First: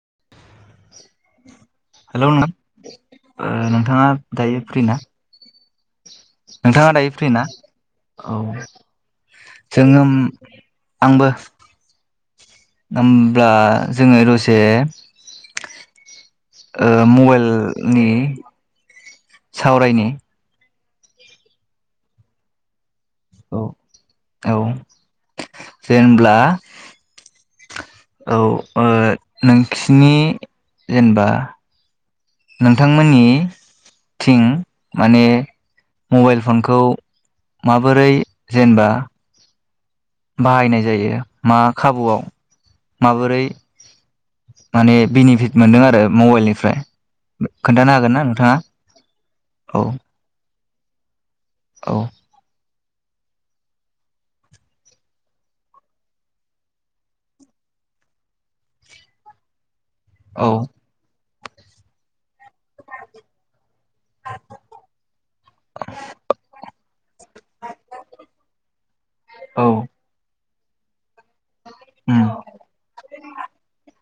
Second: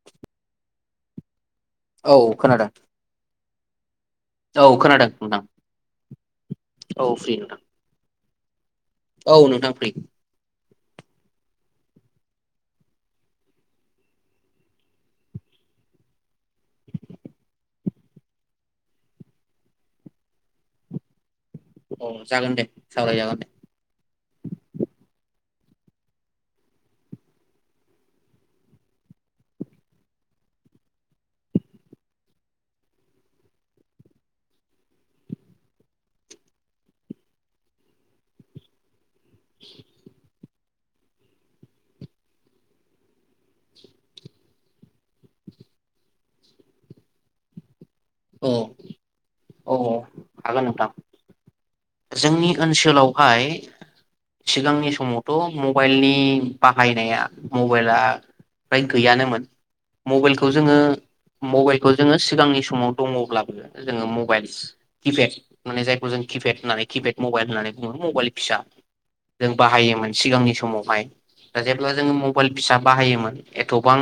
[inaudible] औ नों खोनादों। ओ नोंथाङा दायो औ फ्रि ना खोनादों नोंथां नोंथाङा दायो औ फ्रि ना नोंथां औ औ नोंथां फ्रि जोङो आंबो होब्ला जोङो दसे ओ मबाइलनि सावरायनि औ जागोन दे सावरायजागोन दे औ औ जेनब्ला औ ओ नोंसिनि जेनेबा नोंथांमोननि थिं माने मबाइल फनखौ माबोरै जेनेबा [inaudible] बाहायनाय जायो मा खाबुआव माबोरै माने बेनिफिट मोनदों आरो मबाइलनिफ्राय खोन्थानो हागोन ना औ नोंथाङा? औ हागोन नोंथां। औ जोंनि ओनसोलावहाय सिगांनि समावथ मबाइलनि बाहायनाया मबाइला फ्राय गैयानोमोन औ मबाइलखौ जोङो मबाइलखौ जोङो सिगांनि स समाव दङब्लाबो जोङो मबाइलस किपेड माने जायखौ जों किपेड होननानै किफेट मबाइल होननानै बुङो मबाइल फिसा जों औ बाहायोमोन सिगांनि सम समावहाय। दा जेब्ला जोङो उम मबाइल फिसा बाहायोमोन एथबां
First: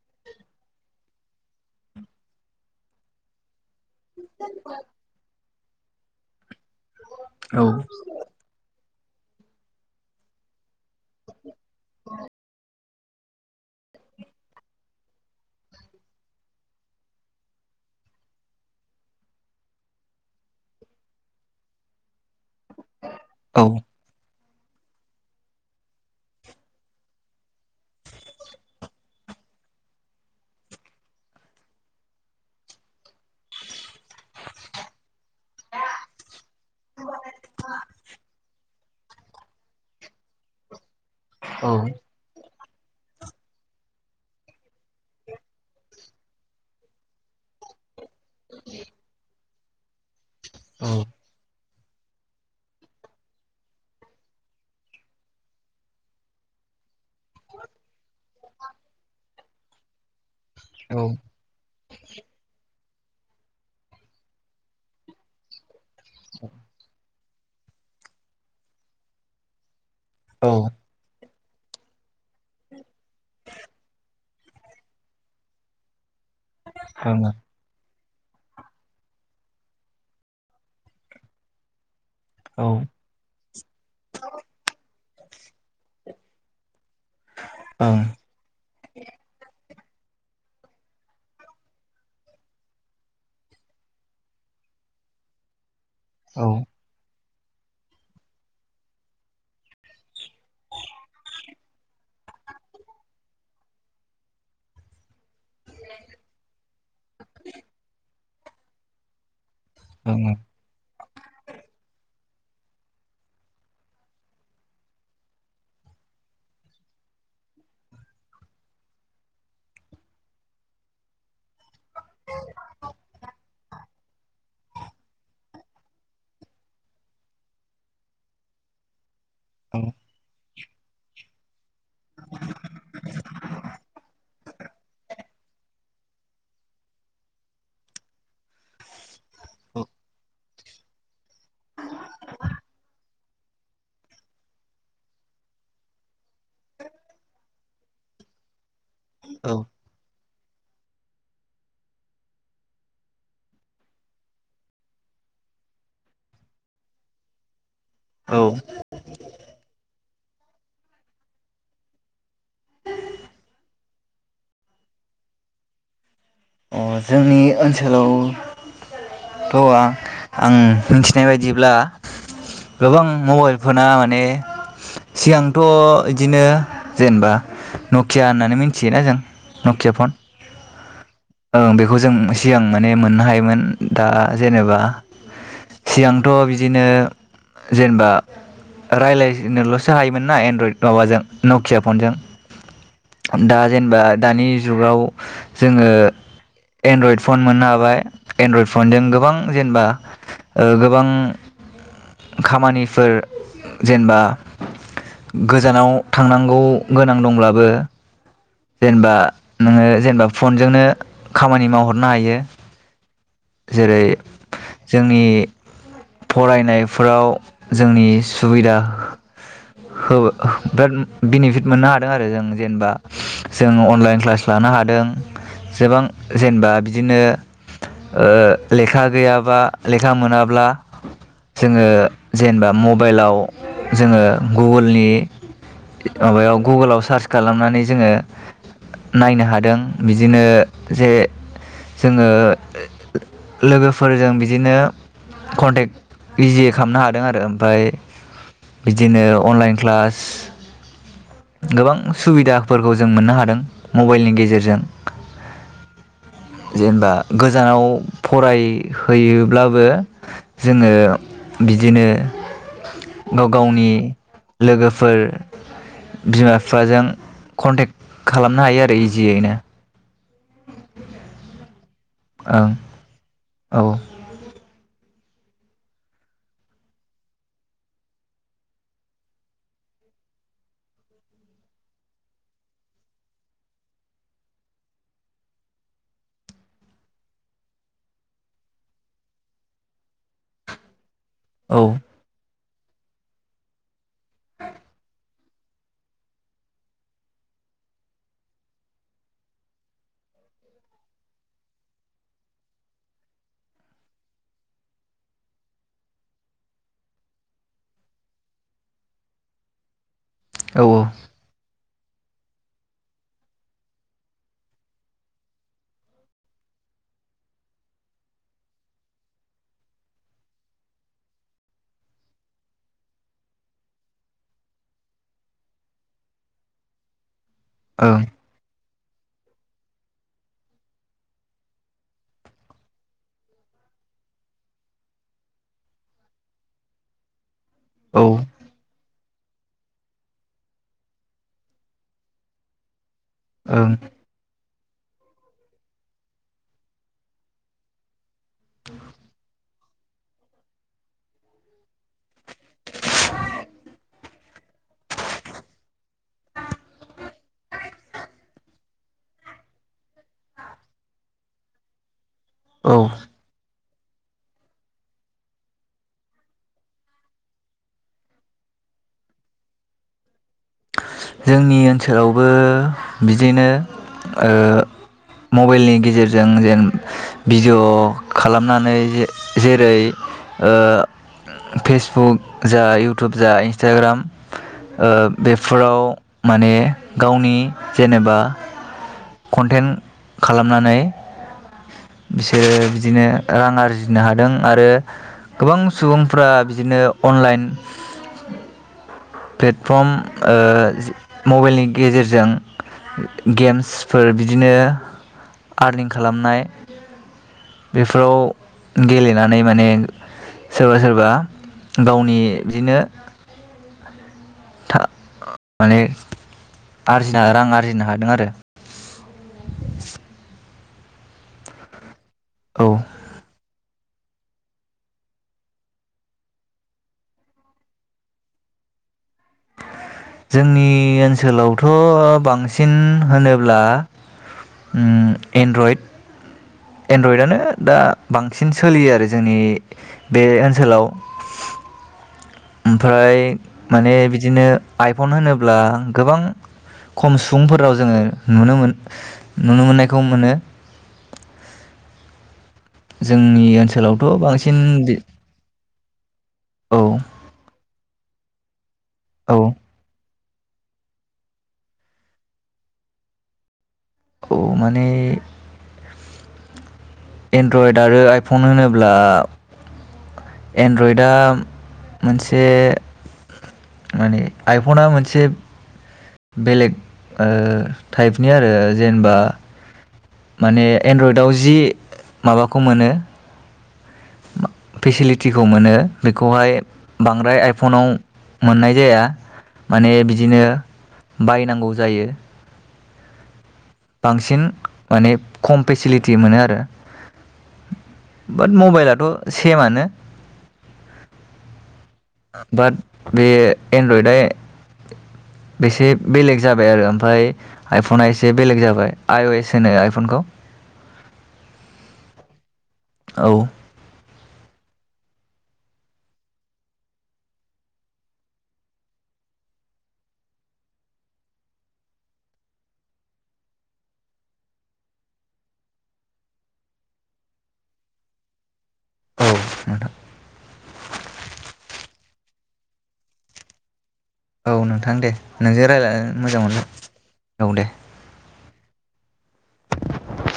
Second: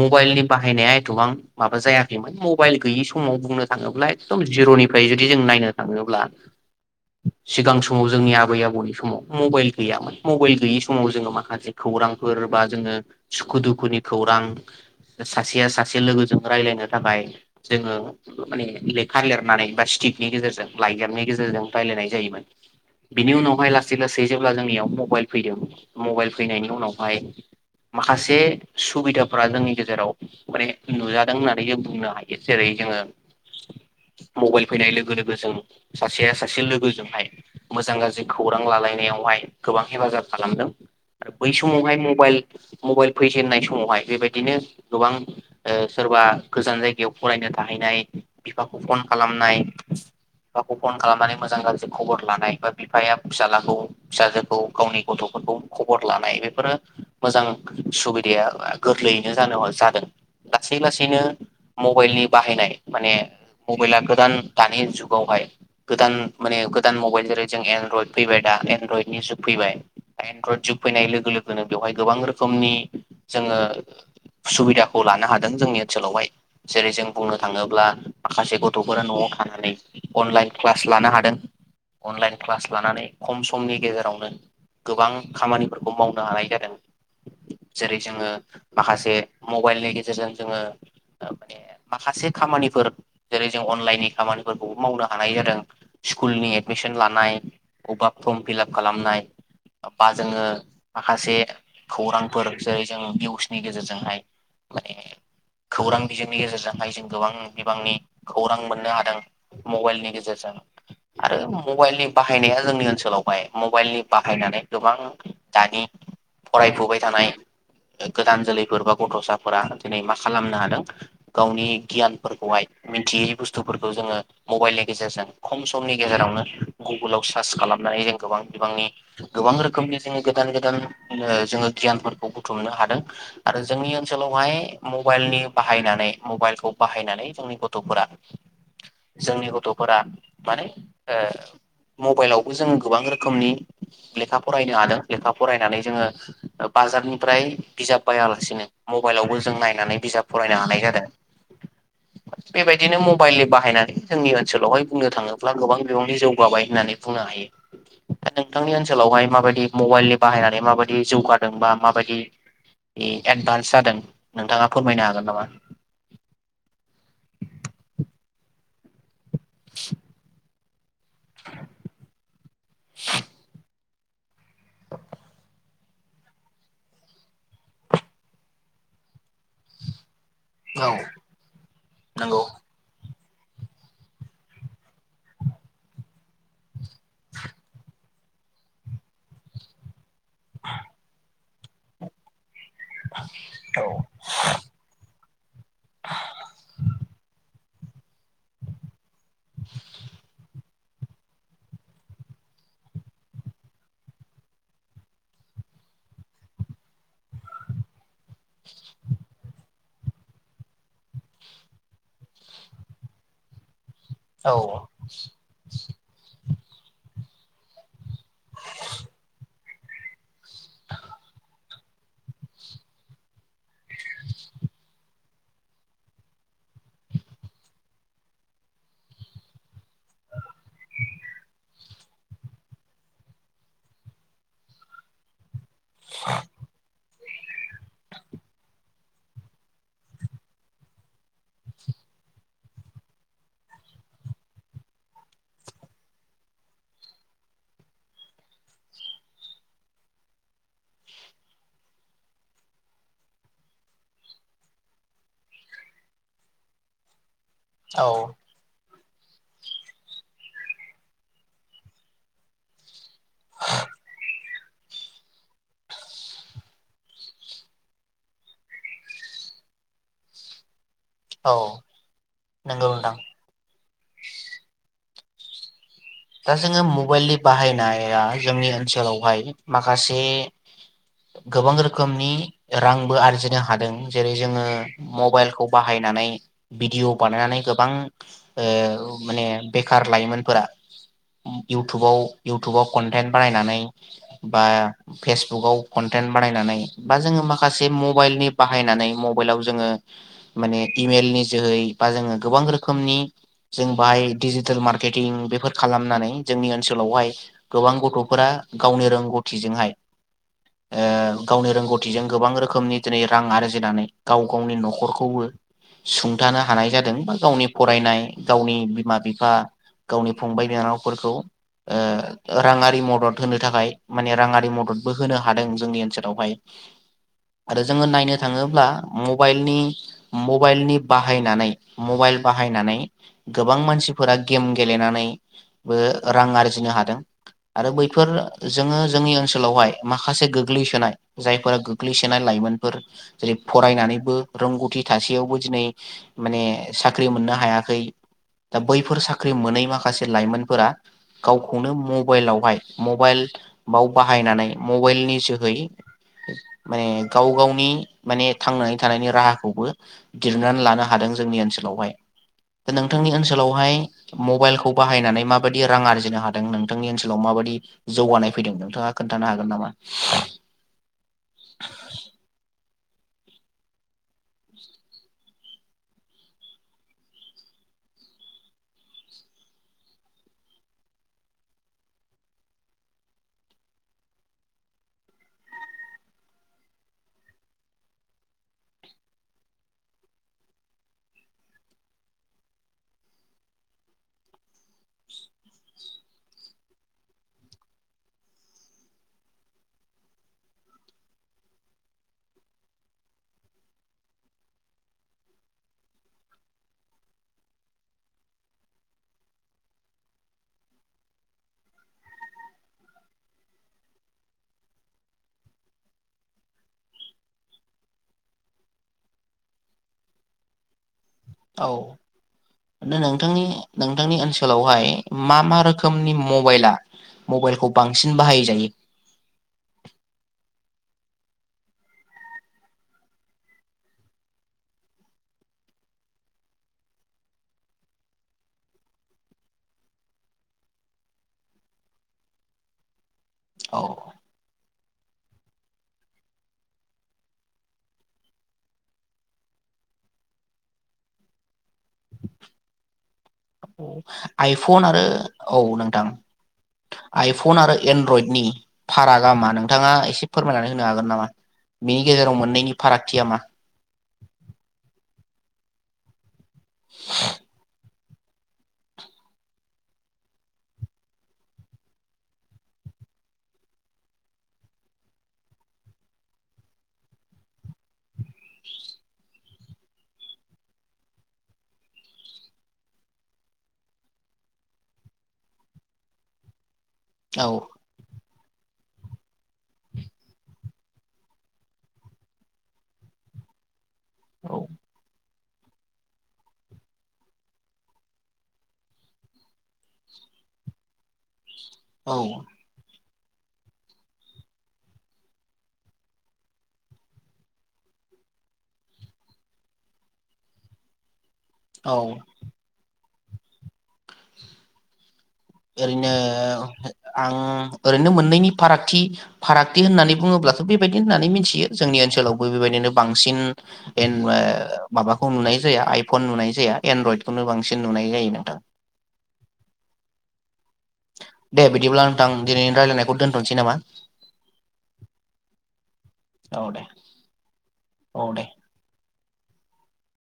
मबाइलनि बाहायनाया एथबां माबा जायाखैमोन मबाइल गैयि समाव बुंनो थाङोब्ला एकदम जिरनि जुदि जों नायनो थाङोब्ला औ सिगां समाव जोंनि आबै आबौनि स समाव मबाइल गैयामोन मबाइल गैयै समाव जोङो माखासे खौरांफोर बा जोङो सुखु दुखुनि खौरां सासेया सासे लोगोजों रायजलायनो थाखाय जोङो माने लेखा लिरनानै बा स्टिकनि गेजेरजों लाइजामनि गेजेरजों रायजलायनाय जायोमोन। बिनि औ उनावहाय लासै लासै जेब्ला जोंनियाव मबाइल फैदों मबाइल फैनायनि उनावहाय माखासे सुबिदाफोरा जोंनि गेजेराव माने नुजादों होननानै जों बुंनो हायो जेरै जोङो मबाइल फैनाय लोगो लोगो जों सासे से लोगोजोंहाय मोजां गाज्रि खौरां लालाय बेयावहाय गोबां हेफाजाब खालामदों। आरो बै औ समावहाय मबाइल मबाइल फैजेननाय समावहाय बेबायदिनो गोबां ओ सोरबा गोजान जायगायाव फरायनो थाहैनाय बिफाखौ फन खालामनाय बिफाखौ औ फन ओं खालामनानै मोजां गाज्रि खबर लानाय बा बिफाया फिसाखौ फिसाजोखौ गावनि गथफोरखौ खबर लानाय बेफोरो मोजां सुबिदाया गोरलैयैनो जानो जादों। लासै औ ओं लासैनो मबाइलनि बाहायनाय माने मबाइला गोदान दानि जुगावहाय गोदान मानि गोदान मबाइल जों एनरयड फैबाय दा एनरयडनि जुग फैबाय। औ एनरयड जुग फैनाय लोगो लोगो [unintelligible] बेवहाय गोबां रोखोमनि जोङो सुबिदाखौ लानो हादों जोंनि ओनसोलावहाय। जेरै जों बुंनो थाङोब्ला माखासे गथफोरा नआव थानानै अनलाइन क्लास लानो हादों। अनलाइन क्लास लानानै खम समनि गेजेरावनो गोबां खामानिफोरखौ माव हानाय जादों। जेरै जोङो माखासे म मबाइलनि गेजेरजों जोङो माने माखासे खामानिफोर जेरै जों अनलाइननि खामानिफोरखौबो मावनो हानाय जादों। स्कुलनि एडमिसन लानाय। अबावबा फर्म फिलाप खालामनाय बा जोङो माखासे खौरांफोर जेरै जों निउसनि गेजेरजोंहाय माने खौरां बिजोंनि गेजेरजोंहाय जों गोबां बिबांनि खौरां मोननो हादों। मबाइलनि गेजेरजों। आरो मबाइलनि बाहायनाया जोंनि ओनसोलावहाय मबाइलनि बाहायनानै गोबां दानि फरायफुबाय थानाय गोदान जोलैफोर बा गथसाफोरा दिनै मा खालामनो हादों गावनि गियानफोरखौहाय मिथियै बुस्थुफोरखौ जोङो मबाइलनि गेजेरजों खम समनि गेजेरावनो गुगोलाव सार्च खालामनानै जों गोबां बिबांनि गोबां रोखोमनि जोङो गोदान गोदान जोङो गियानफोरखौ बुथुमनो हादों आरो जोंनि ओनसोलाव बहाय मबाइलनि बाहायनानै मबाइलखौ बाहायनानै जोंनि गथफोरा जोंनि गथफोरा माने ओ मबाइलावबो जोङो गोबां रोखोमनि लेखा फरायनो हादों लेखा फरायनानै जोङो बाजारनिफ्राय बिजाब बायालासिनो मबाइलावबो औ जों नायनानै बिजाब फरायनो हानाय जादों बेबायदिनो मबाइलनि बाहायनानै जोंनि ओनसोलावहाय बुंनो थाङोब्ला गोबां बिबांनि जौगाबाय होननानै बुंनो हायो। दा औ नोंथांनि ओनसोलावहाय माबादि मबाइल बाहायनानै माबायदि जौगादों बा माबायदि एदभानस जादों नोंथाङा फोरमायनो हागोन नामा? अ जोंनि ओनसोलाव थ आ आं [unintelligible] बायदिब्ला गोबां मबाइल पना ने सिगां थ बिदिनो जेनेबा नकिया होननानै मिथियोना जों नकिया फन औ ओं ओं बेखौ जों नंगौ सिगां माने मोननो हायो मोन दा जेनेबा सिगांथ बिदिनो जेनेबा रायलायनोलसो हायोमोन मोनना एनड्रइड माबाजों नकिया फनजों दा औ जेनेबा दानि जुगाव जोङो एनड्रइड फन मोननो हाबाय एनड्रइडफनजों गोबां जेनेबा ओ गोबां गोबां खामानिफोर जेनेबा गोजानाव थांनांगौ गोनां दंब्लाबो जेनेबा नोङो जेनेबा फनजोंनो खामानि मावहरनो हायो जेरै जोंनि फरायनायफोराव जोंनि सुबिदा होबाय बिराद बिनिफिट मोनो हादों हादों आरो जों जेनेबा जों अनलाइन क्लास लानो हादों सेबां जेनेबा बिदिनो ओ लेखा गैयाबा, लेखा मोनाब्ला जोङो जेनेबा मबाइलाव जोङो गुगुलनि माबायाव गुगोलाव सार्च खालामनानै जोङो नायनो हादों, बिदिनो जे जोङो लोगोफोरजों बिदिनो कन्टेक्ट इजि खालामनो हादों आरो ओमफाय बिदिनो अनलाइन क्लास गोबां सुबिदा फोरखौ जों मोननो हादों मबेइलनि गेजेरजों जेनेबा गोजानाव औ फराय हैयोब्लाबो जोङो बिदिनो गाव गावनि लोगोफोर, बिमा-बिफाजों कन्टेक्ट खालामनो हायो आरो इजियैनो। औ ओं नोंगौ नोंथां औ दा जोङो मबेइलनि बाहायनाया जोंनि ओनसोलावहाय माखासे गोबां रोखोमनि रांबो आरजिनो हादों। जेरै जोङो मबेइलखौ बाहायनानै भिडिअ बानायनानै गोबां ओ माने बेखार लाइमोनफोरा औ इउटुबाव इउटुबाव कनटेन्ट बानायनानै बा फेसबुकाव कनटेन्ट बानायनानै बा जोङो माखासे मबाइलनि बाहायनानै मबाइलाव जोङो माने इमेलनि जोहै बा जोङो गोबां रोखोमनि जों बाहाय डिजिटेल मार्केटिं बेफोर खालामनानै जोंनि ओनसोलावहाय गोबां गथ'फोरा गावनि रोंगौथिजोंहाय औ ओ गावनि रोंगौ थिजों गोबां रोखोमनि दिनै रां आरजिनानै गाव गावनि नखरखौबो सुंथानो हानाय जादों बा गावनि फरायनाय गावनि बिमा बिफा गावनि फंबाय बिनानावफोरखौ राङारि मदद होनो थाखाय माने राङारि मददबो होनो हादों जोंनि ओनसोलावहाय। आरो जोङो औ ओं नायनो थाङोब्ला मबाइलनि मबाइलनि बाहायनानै मबाइल बाहायनानै गोबां मानसिफोरा गेम गेलेनानै बो रां आरजिनो हादों। आरो बैफोर औ जोङो जोंनि ओन ओनसोलावहाय माखासे गोग्लैसोनाय जायफोरा गोग्लैसोनाय लाइमोनफोर जेरै ओं फरायनानैबो रोंगौथि थासेयावबो दिनै माने साख्रि मोननो हायाखै दा बैफोर साख्रि मोनै माखासे लाइमोनफोरा गावखौनो मबाइलावहाय मबाइलाव बाहायनानै मबाइलनि जोहै माने गाव गावनि माने थांनानै थानायनि राहाखौबो दिहुननानै लानो हादों जोंनि ओनसोलावहाय। औ नोंथांनि ओनसोलावहाय मबाइल खौ बाहायनानै माबादि रां आरजिनो हादों नोंथांनि ओनसोलाव माबायदि जौगानाय फैदों नोंथाङा खोन्थानो हागोन नामा? जोंनि ओनसोलावबो बिदिनो मबाइलनि गेजेरजों जेन भिडिय खालामनानै जेरै फेसबुक जा इउटुब जा इन्सटाग्राम ओ बे फोराव माने गावनि जेनेबा कनटेन्ट खालामनानै बिसोरो बिदिनो रां आरजिनो हादों आरो गोबां सुबुंफ्रा बिदिनो अनलाइन प्लेटफर्म ओ मबाइलनि गेजेरजों गेम्सफोर बिदिनो आरनिं खालामनाय बेफोराव गेलेनानै माने सोरबा सोरबा गावनि बिदिनो माने आरजिनो रां आरजिनो हादों आरो। औ औ दा नोंथांनि नोंथांनि ओनसोलावहाय मा मा रोखोमनि मबाइला मबाइलखौ बांसिन बाहायजायो? जोंनि ओनसोलावथ बांसिन होनोब्ला एनड्रइड एनड्रइडआनो दा बांसिन सोलियो आरो जोंनि बे ओनसोलाव। ओमफ्राय औ माने बिदिनो आइफन होनोब्ला गोबां खम सुबुंफोरनाव जोङो नुनो मोन नुनो मोननायखौ मोनो। जों आइफन आरो औ नों दां औ आइफन आरो एनड्रइडनि फारागा औ मा नोंथाङा एसे फोरमायनानै होनो हागोन नामा बिनि गेजेराव मोननैनि फारागथिया मा? औ माने एन्ड्रयड आरो आइ फन होनोब्ला एन्ड्रइडआ मोनसे माने आइफना मोनसे बेलेग ओ टाइपनि आरो जेनबा माने एनड्रयडआव जि माबाखौ मोनो फेसिलिटिखौ मोनो बेखौहाय बांद्राय औ आइफनाव मोननाय जाया माने बिदिनो बायनांगौ जायो। बांसिन औ माने खम फेसिलि मोनो आरो बाट मबाइलाथ' सेमानो। औ बाट बे एनड्रयडआ बेसे बेलेग जाबाय आरो ओमफ्राय आइफना एसे बेलेग जाबाय आइअ एस होनो आइफनखौ। औ। औ। ओरैनो आं ओरैनो मोननैनि फारागथि फारागथि होननानै बुङोब्लाथ' बेबायदि होननानै मिथियो जोंनि ओनसोलावबो बेबायदिनो बांसिन एन-माबाखौ नुनाय जाया आइफन नुनाय जाया एनड्रयडखौनो बांसिन नुनाय जायो नोंथां। औ नोंथां। दे बिदिब्ला नोंथां दिनैनि रायलायनायखौ दोन्थ'नोसै नामा? औ नोंथां दे नोंजों रायज्लायना मोजां मोनदों औ दे औ दे। औ दे।